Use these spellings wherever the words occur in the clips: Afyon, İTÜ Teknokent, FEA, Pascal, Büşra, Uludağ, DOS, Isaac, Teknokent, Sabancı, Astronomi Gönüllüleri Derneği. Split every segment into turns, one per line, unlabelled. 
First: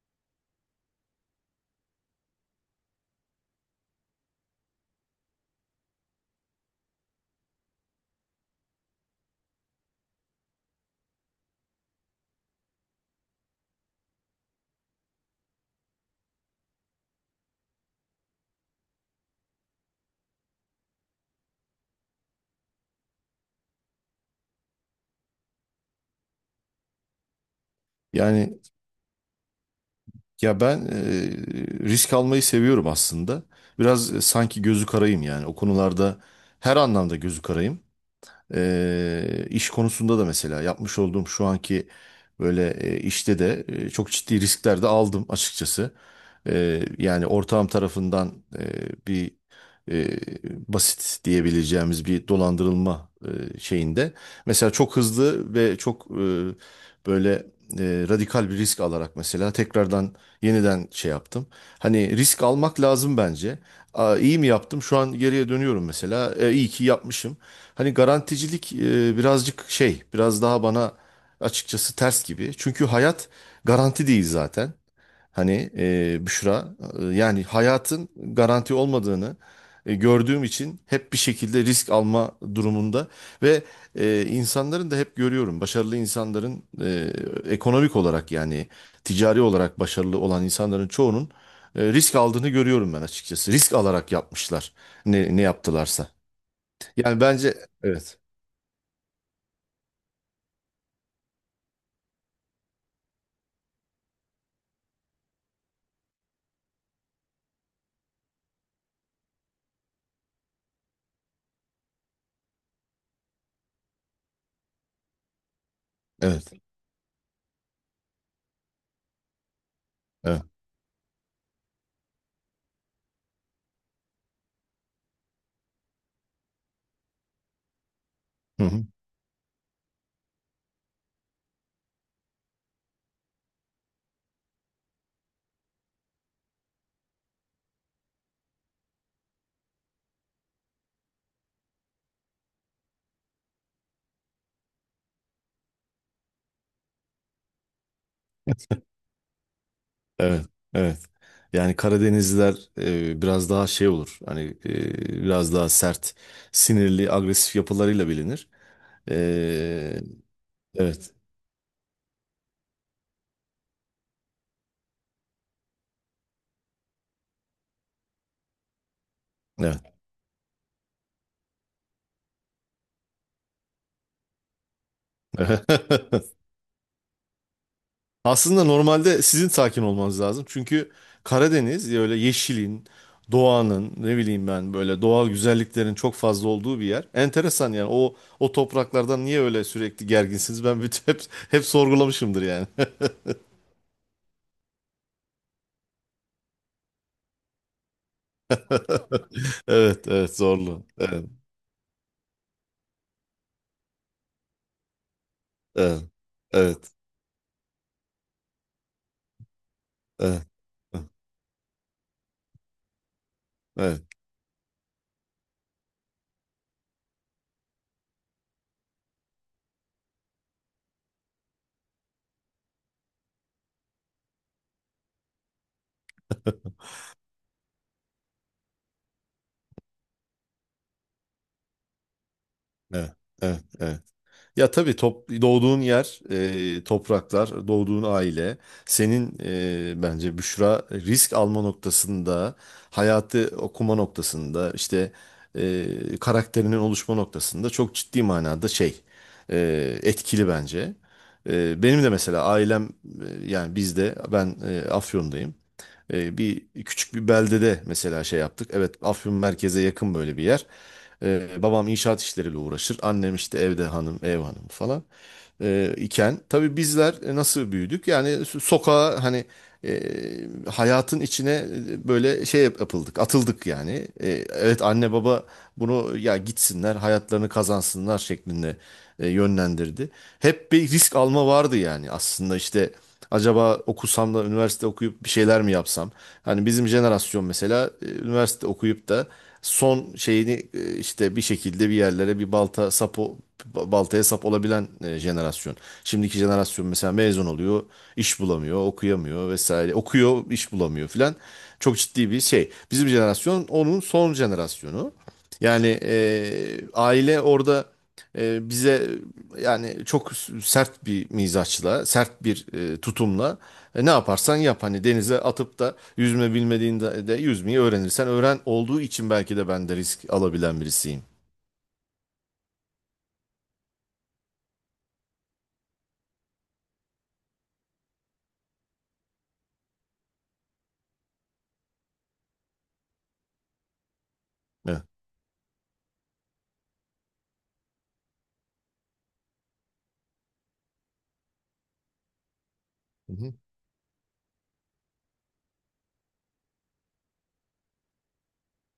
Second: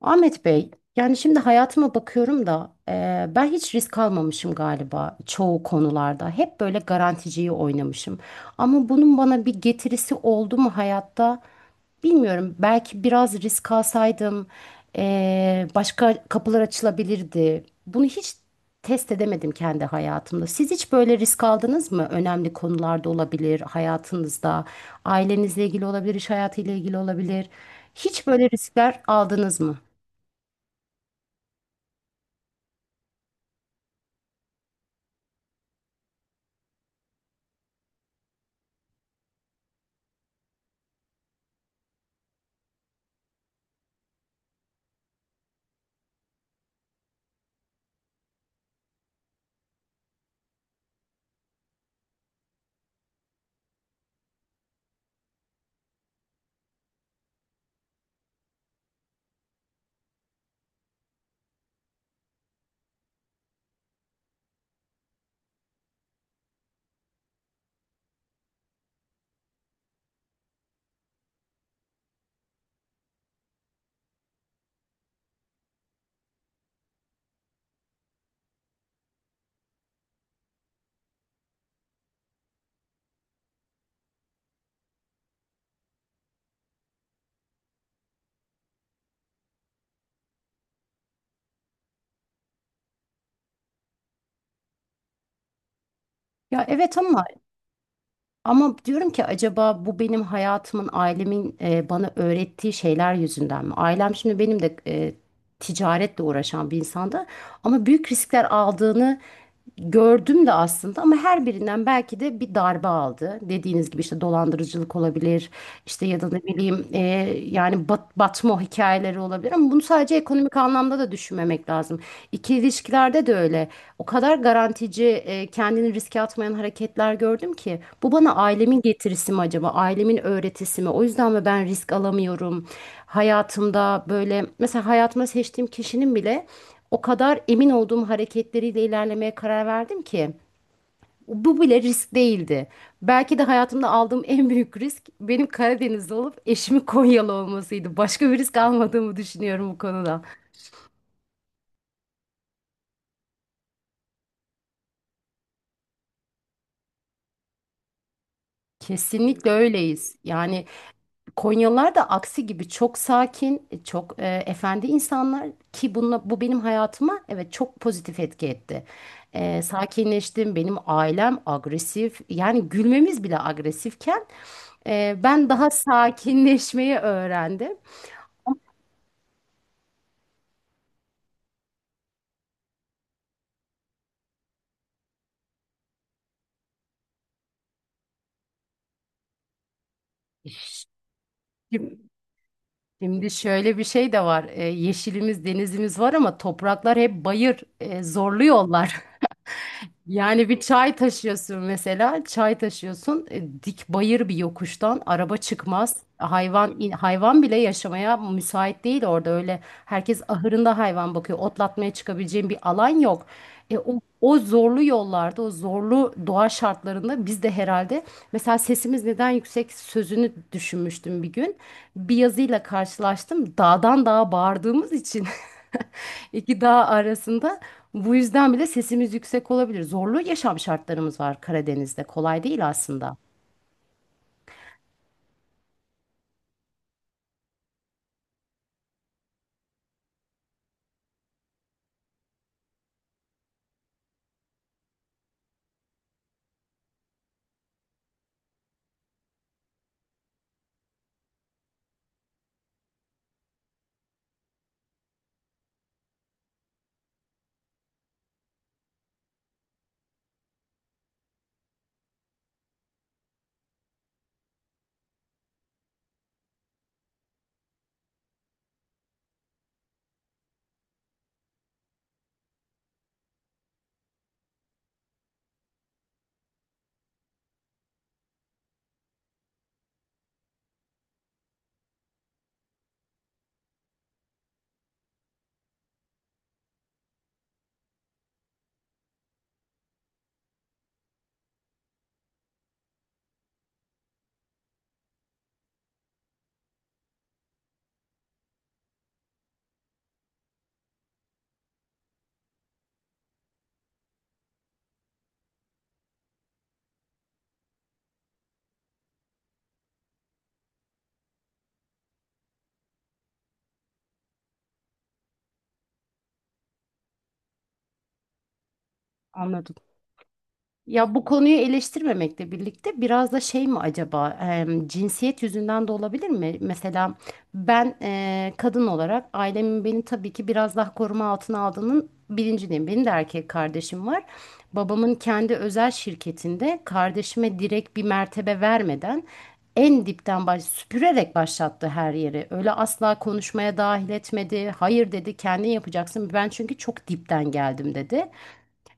Ahmet Bey, yani şimdi hayatıma bakıyorum da ben hiç risk almamışım galiba çoğu konularda. Hep böyle garanticiyi oynamışım. Ama bunun bana bir getirisi oldu mu hayatta? Bilmiyorum. Belki biraz risk alsaydım başka kapılar açılabilirdi. Bunu hiç test edemedim kendi hayatımda. Siz hiç böyle risk aldınız mı? Önemli konularda olabilir, hayatınızda, ailenizle ilgili olabilir, iş hayatıyla ilgili olabilir. Hiç böyle
Yani
riskler aldınız mı?
ya ben risk almayı seviyorum aslında. Biraz sanki gözü karayım yani. O konularda her anlamda gözü karayım. İş konusunda da mesela yapmış olduğum şu anki böyle işte de çok ciddi riskler de aldım açıkçası. Yani ortağım tarafından bir e, basit diyebileceğimiz bir dolandırılma şeyinde. Mesela çok hızlı ve çok böyle radikal bir risk alarak mesela tekrardan yeniden şey yaptım. Hani risk almak lazım bence. Aa, iyi mi yaptım? Şu an geriye dönüyorum mesela. İyi ki yapmışım. Hani garanticilik birazcık şey, biraz daha bana açıkçası ters gibi. Çünkü hayat garanti değil zaten. Hani Büşra yani hayatın garanti olmadığını gördüğüm için hep bir şekilde risk alma durumunda ve insanların da hep görüyorum başarılı insanların ekonomik olarak yani ticari olarak başarılı olan insanların çoğunun risk aldığını görüyorum ben açıkçası. Risk alarak yapmışlar ne yaptılarsa.
Ya, evet,
Yani
ama
bence, evet,
ama diyorum ki acaba bu benim hayatımın ailemin bana öğrettiği şeyler yüzünden mi? Ailem şimdi benim de ticaretle uğraşan bir insandı ama büyük riskler aldığını gördüm de aslında ama her birinden belki de bir darbe aldı. Dediğiniz gibi işte dolandırıcılık olabilir işte ya da ne
evet,
bileyim yani batma hikayeleri olabilir ama bunu sadece
evet.
ekonomik anlamda da düşünmemek lazım. İkili ilişkilerde de öyle. O kadar garantici, kendini riske atmayan hareketler gördüm ki bu bana
Hı
ailemin
hı.
getirisi mi acaba? Ailemin öğretisi mi? O yüzden mi ben risk alamıyorum? Hayatımda böyle mesela hayatıma seçtiğim kişinin bile o kadar emin olduğum hareketleriyle ilerlemeye karar verdim ki bu bile risk değildi. Belki de hayatımda aldığım en büyük risk benim Karadenizli olup eşimin Konyalı olmasıydı. Başka bir risk almadığımı düşünüyorum bu konuda.
Evet, evet. Yani Karadenizliler biraz daha şey olur. Hani biraz daha sert, sinirli, agresif yapılarıyla bilinir. E,
Kesinlikle öyleyiz. Yani
evet,
Konyalılar da aksi gibi çok sakin, çok efendi insanlar ki bununla, bu benim hayatıma evet çok pozitif etki etti.
evet.
Sakinleştim, benim ailem agresif yani gülmemiz bile agresifken ben daha sakinleşmeyi öğrendim.
Aslında normalde sizin sakin olmanız lazım. Çünkü Karadeniz öyle yeşilin, doğanın, ne bileyim ben böyle doğal güzelliklerin çok fazla olduğu bir yer. Enteresan yani o o topraklardan niye öyle sürekli gerginsiniz? Ben bütün hep hep
Şimdi
sorgulamışımdır yani.
şimdi şöyle bir şey de var. Yeşilimiz, denizimiz var ama topraklar hep bayır, zorlu yollar.
Evet, evet
Yani bir
zorlu.
çay
Evet.
taşıyorsun mesela, çay taşıyorsun, dik bayır bir yokuştan araba çıkmaz.
Evet. Evet.
Hayvan bile yaşamaya müsait değil orada öyle. Herkes
Evet.
ahırında
Evet.
hayvan bakıyor. Otlatmaya çıkabileceğin bir alan yok. E, o,
Evet.
o zorlu yollarda, o zorlu doğa şartlarında biz de herhalde mesela sesimiz neden yüksek sözünü düşünmüştüm bir gün. Bir yazıyla karşılaştım. Dağdan dağa bağırdığımız için iki
Evet.
dağ arasında bu yüzden bile sesimiz yüksek olabilir. Zorlu yaşam şartlarımız var Karadeniz'de. Kolay değil aslında.
Evet. Evet. Ya tabii top, doğduğun yer, topraklar, doğduğun aile, senin bence Büşra risk alma noktasında, hayatı okuma noktasında, işte e, karakterinin oluşma noktasında çok ciddi manada şey etkili bence. Benim de mesela ailem yani bizde ben Afyon'dayım. Bir küçük bir beldede mesela şey yaptık. Evet, Afyon merkeze yakın böyle bir yer. Babam inşaat işleriyle uğraşır. Annem işte evde hanım, ev hanımı falan iken tabii bizler nasıl büyüdük? Yani sokağa hani e, hayatın içine böyle şey yapıldık, atıldık yani. Evet, anne baba bunu ya gitsinler, hayatlarını kazansınlar şeklinde yönlendirdi. Hep bir risk alma vardı yani aslında işte acaba okusam da üniversite okuyup bir şeyler mi yapsam? Hani bizim jenerasyon mesela üniversite okuyup da son şeyini işte bir şekilde bir yerlere bir baltaya sap olabilen jenerasyon. Şimdiki jenerasyon mesela mezun oluyor, iş bulamıyor, okuyamıyor vesaire. Okuyor, iş bulamıyor filan. Çok ciddi bir şey. Bizim jenerasyon onun son jenerasyonu. Yani aile orada bize yani çok sert bir mizaçla, sert bir tutumla ne yaparsan yap hani denize atıp da yüzme bilmediğinde de yüzmeyi öğrenirsen öğren olduğu için belki de ben de risk alabilen
Ya
birisiyim.
bu konuyu eleştirmemekle birlikte biraz da şey mi acaba cinsiyet yüzünden de olabilir mi? Mesela ben kadın olarak ailemin beni tabii ki biraz daha koruma altına aldığının bilincindeyim. Benim de erkek kardeşim var.
Evet.
Babamın kendi özel şirketinde kardeşime direkt bir mertebe vermeden en dipten süpürerek başlattı her yeri. Öyle asla
Hı hı.
konuşmaya dahil etmedi. Hayır dedi kendin yapacaksın. Ben çünkü çok dipten geldim dedi.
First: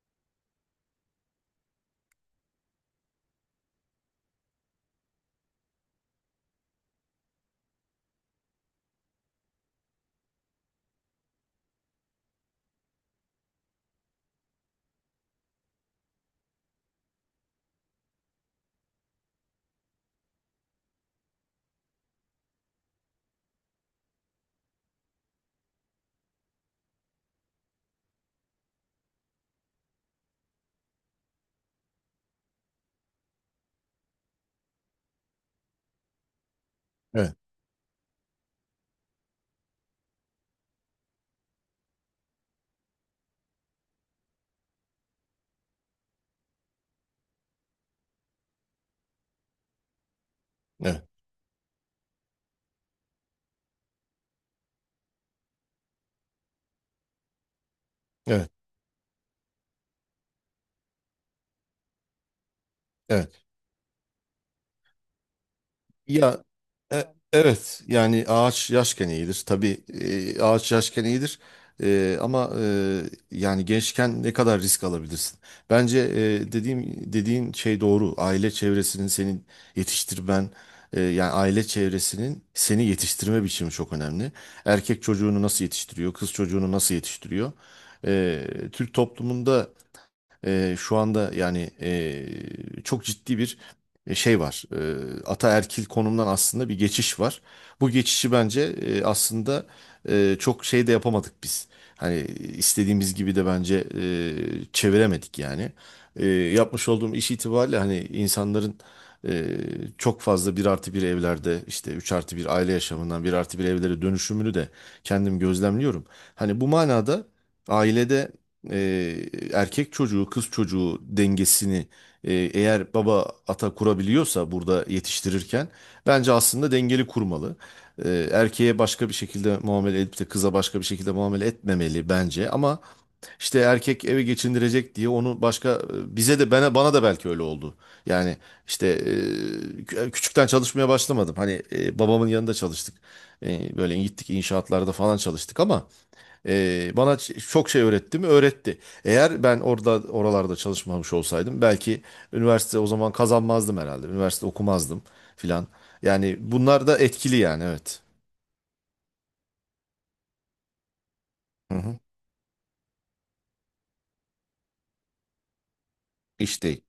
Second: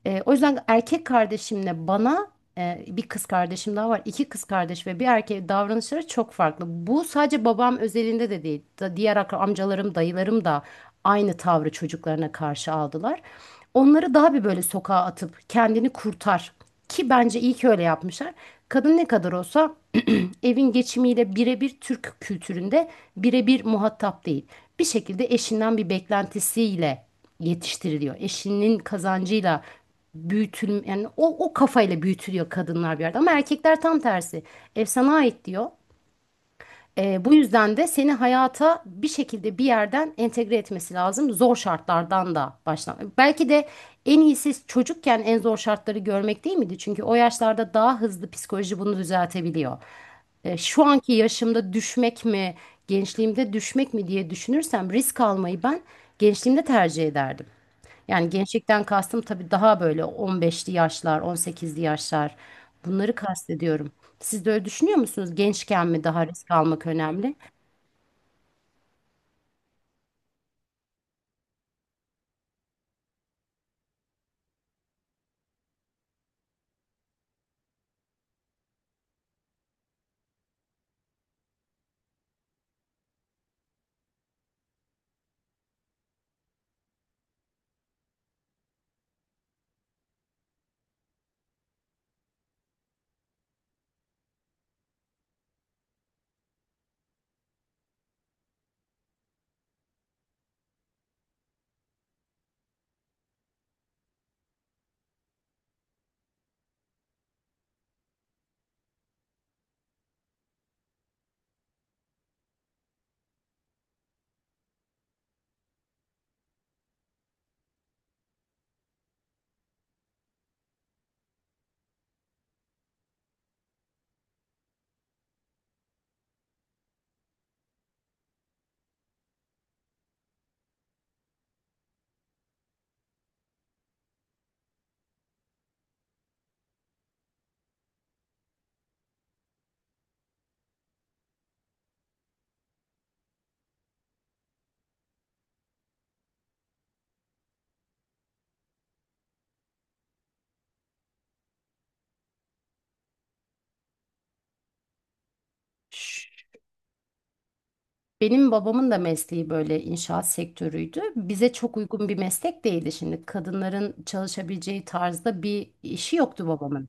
O yüzden erkek kardeşimle bana bir kız kardeşim daha var. İki kız kardeş ve bir erkeğe davranışları çok farklı. Bu sadece babam özelinde de değil. Amcalarım, dayılarım da aynı tavrı çocuklarına karşı aldılar. Onları daha bir böyle sokağa atıp kendini kurtar. Ki bence iyi ki öyle yapmışlar. Kadın ne kadar olsa evin geçimiyle birebir Türk kültüründe birebir muhatap değil. Bir şekilde eşinden bir beklentisiyle yetiştiriliyor. Eşinin kazancıyla büyütül yani o o kafayla büyütülüyor kadınlar bir yerde ama erkekler tam tersi. Ev sana ait diyor. Bu
Evet.
yüzden de seni hayata bir şekilde bir yerden entegre etmesi lazım. Zor şartlardan da başlan. Belki de en iyisi çocukken en zor şartları görmek değil miydi? Çünkü o yaşlarda daha hızlı psikoloji bunu düzeltebiliyor. Şu
Evet.
anki yaşımda düşmek mi, gençliğimde düşmek mi diye düşünürsem risk almayı ben gençliğimde tercih ederdim. Yani
Evet.
gençlikten kastım tabii daha böyle 15'li yaşlar, 18'li yaşlar. Bunları
Evet.
kastediyorum. Siz de öyle düşünüyor musunuz? Gençken mi daha
Ya
risk almak
e-
önemli?
evet, yani ağaç yaşken iyidir. Tabii ağaç yaşken iyidir. Ama yani gençken ne kadar risk alabilirsin? Bence dediğin şey doğru. Aile çevresinin senin yetiştirmen yani aile çevresinin seni yetiştirme biçimi çok önemli. Erkek çocuğunu nasıl yetiştiriyor? Kız çocuğunu nasıl yetiştiriyor? E, Türk toplumunda şu anda yani çok ciddi bir şey var. Ataerkil konumdan aslında bir geçiş var. Bu geçişi bence aslında çok şey de yapamadık biz. Hani istediğimiz gibi de bence çeviremedik yani. Eee, Yapmış olduğum iş itibariyle hani insanların eee, çok fazla bir artı bir evlerde işte 3 artı bir aile yaşamından bir artı bir evlere dönüşümünü de kendim gözlemliyorum. Hani bu manada ailede e, erkek çocuğu kız çocuğu dengesini eğer baba ata kurabiliyorsa burada yetiştirirken bence aslında dengeli kurmalı. Erkeğe başka bir şekilde muamele edip de kıza başka bir şekilde muamele etmemeli bence ama işte erkek eve geçindirecek diye onu başka bize de bana da belki öyle oldu. Yani işte küçükten çalışmaya başlamadım. Hani babamın yanında çalıştık. Böyle gittik inşaatlarda falan çalıştık ama bana çok şey öğretti mi? Öğretti. Eğer ben orada oralarda çalışmamış olsaydım belki üniversite o zaman kazanmazdım herhalde. Üniversite okumazdım filan. Yani
Ş-
bunlar da etkili yani evet.
Benim babamın da mesleği böyle inşaat sektörüydü. Bize
Hı
çok
hı.
uygun bir meslek değildi şimdi. Kadınların çalışabileceği tarzda bir işi yoktu
İş değil.
babamın.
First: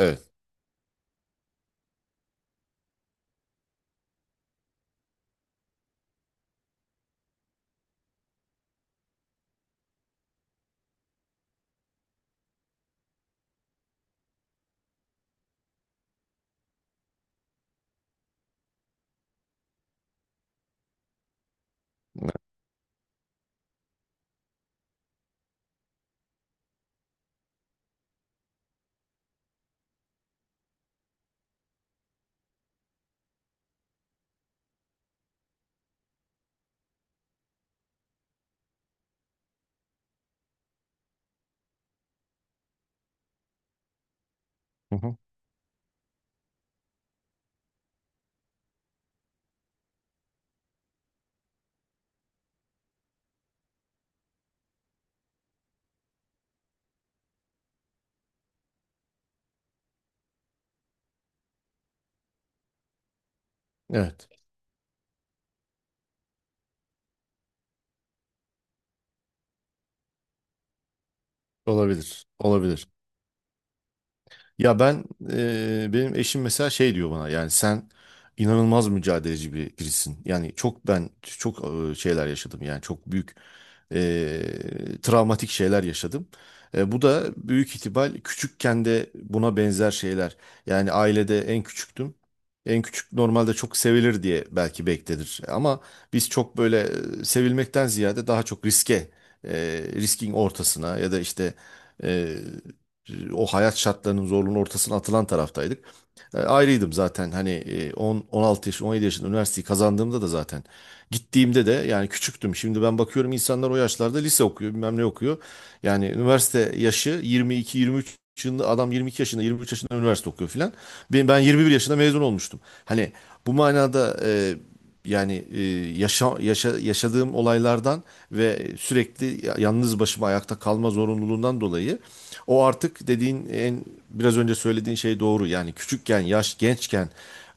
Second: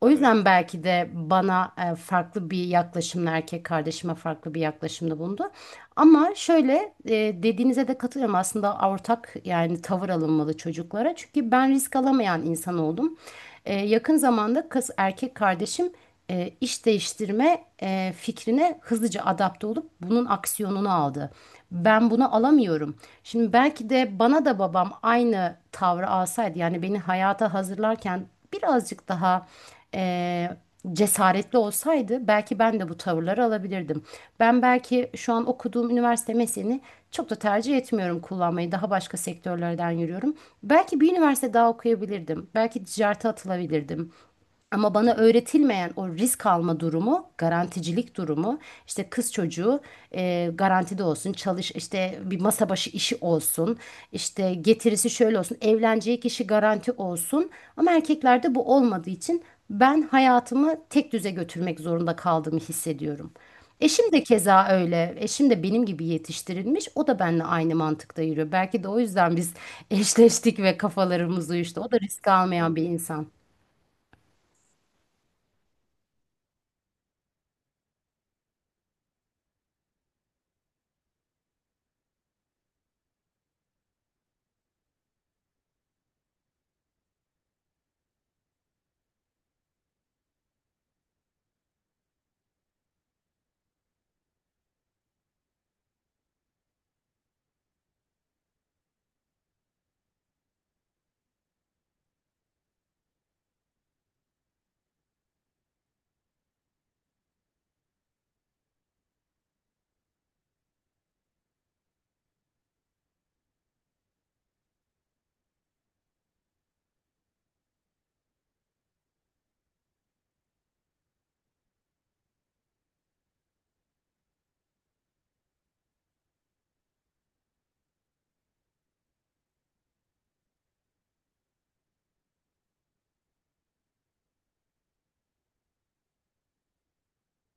O, evet, yüzden belki de bana farklı bir yaklaşımla erkek kardeşime farklı bir yaklaşımda bulundu. Ama şöyle dediğinize de katılıyorum aslında ortak yani tavır alınmalı çocuklara. Çünkü ben risk alamayan insan oldum. Yakın zamanda kız erkek kardeşim iş değiştirme fikrine hızlıca adapte olup bunun aksiyonunu aldı. Ben bunu alamıyorum. Şimdi belki de bana da babam aynı tavrı alsaydı yani beni hayata hazırlarken birazcık daha e, cesaretli olsaydı belki ben de bu tavırları alabilirdim. Ben belki şu an okuduğum üniversite mesleğini çok da tercih etmiyorum kullanmayı. Daha başka sektörlerden yürüyorum. Belki bir üniversite daha okuyabilirdim. Belki ticarete atılabilirdim. Ama
Hı
bana
hı.
öğretilmeyen o risk alma durumu, garanticilik durumu, işte kız çocuğu garantide olsun, çalış işte bir masa başı işi olsun, işte getirisi şöyle olsun, evleneceği kişi garanti olsun. Ama erkeklerde bu olmadığı için ben hayatımı tek düze götürmek zorunda kaldığımı hissediyorum. Eşim de
Evet.
keza öyle. Eşim de benim gibi yetiştirilmiş. O da benimle aynı mantıkta yürüyor. Belki de o yüzden biz eşleştik ve kafalarımız uyuştu. O da
Olabilir.
risk almayan bir
Olabilir.
insan.
Ya ben benim eşim mesela şey diyor bana yani sen inanılmaz mücadeleci birisin. Yani çok ben çok şeyler yaşadım yani çok büyük travmatik şeyler yaşadım. Bu da büyük ihtimal küçükken de buna benzer şeyler. Yani ailede en küçüktüm. En küçük normalde çok sevilir diye belki beklenir. Ama biz çok böyle sevilmekten ziyade daha çok riske, riskin ortasına ya da işte o hayat şartlarının zorluğunun ortasına atılan taraftaydık. Ayrıydım zaten hani 10 16 yaş 17 yaşında üniversiteyi kazandığımda da zaten gittiğimde de yani küçüktüm. Şimdi ben bakıyorum, insanlar o yaşlarda lise okuyor, bilmem ne okuyor. Yani üniversite yaşı 22 23 yaşında, adam 22 yaşında, 23 yaşında üniversite okuyor filan. Ben 21 yaşında mezun olmuştum. Hani bu manada yani yaşadığım olaylardan ve sürekli yalnız başıma ayakta kalma zorunluluğundan dolayı o artık dediğin, en biraz önce söylediğin şey doğru. Yani küçükken, yaş gençken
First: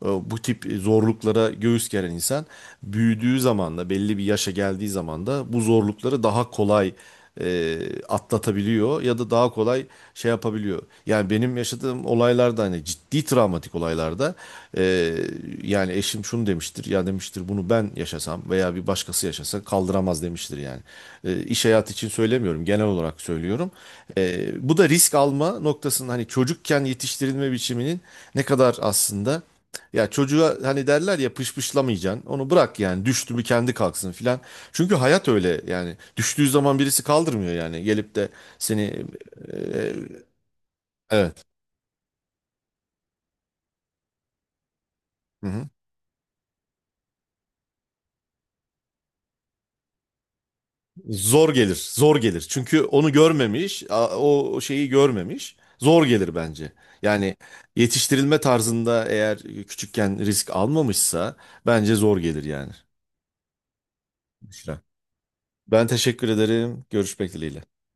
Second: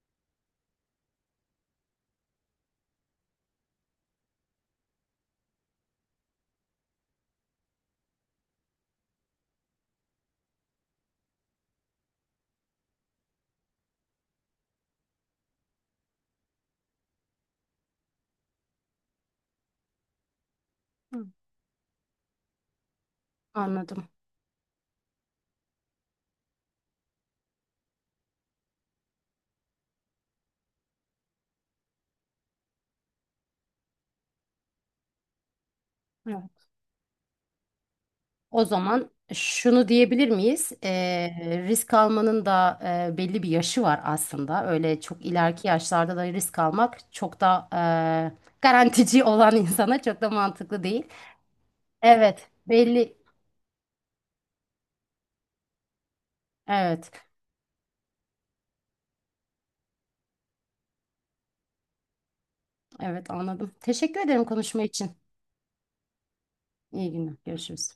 bu tip zorluklara göğüs geren insan büyüdüğü zaman da belli bir yaşa geldiği zaman da bu zorlukları daha kolay e, atlatabiliyor ya da daha kolay şey yapabiliyor. Yani benim yaşadığım olaylarda hani ciddi travmatik olaylarda e, yani eşim şunu demiştir, ya demiştir bunu ben yaşasam veya bir başkası yaşasa kaldıramaz demiştir yani.
Hı.
İş hayatı için söylemiyorum, genel olarak söylüyorum.
Anladım.
Bu da risk alma noktasının hani çocukken yetiştirilme biçiminin ne kadar aslında, ya çocuğa hani derler ya, pışpışlamayacaksın onu bırak yani, düştü mü kendi kalksın filan. Çünkü hayat öyle yani, düştüğü zaman birisi kaldırmıyor yani, gelip de
O
seni
zaman
e,
şunu
e,
diyebilir miyiz?
evet.
Risk almanın da belli bir yaşı var aslında. Öyle çok
Hı
ileriki
hı.
yaşlarda da risk almak çok da garantici olan insana çok da mantıklı değil.
Zor gelir, zor gelir.
Evet,
Çünkü onu
belli.
görmemiş, o o şeyi görmemiş. Zor gelir bence.
Evet.
Yani yetiştirilme tarzında eğer küçükken risk almamışsa bence zor gelir yani.
Evet, anladım. Teşekkür ederim konuşma
Büşra.
için.
Ben teşekkür ederim.
İyi
Görüşmek
günler.
dileğiyle.
Görüşürüz.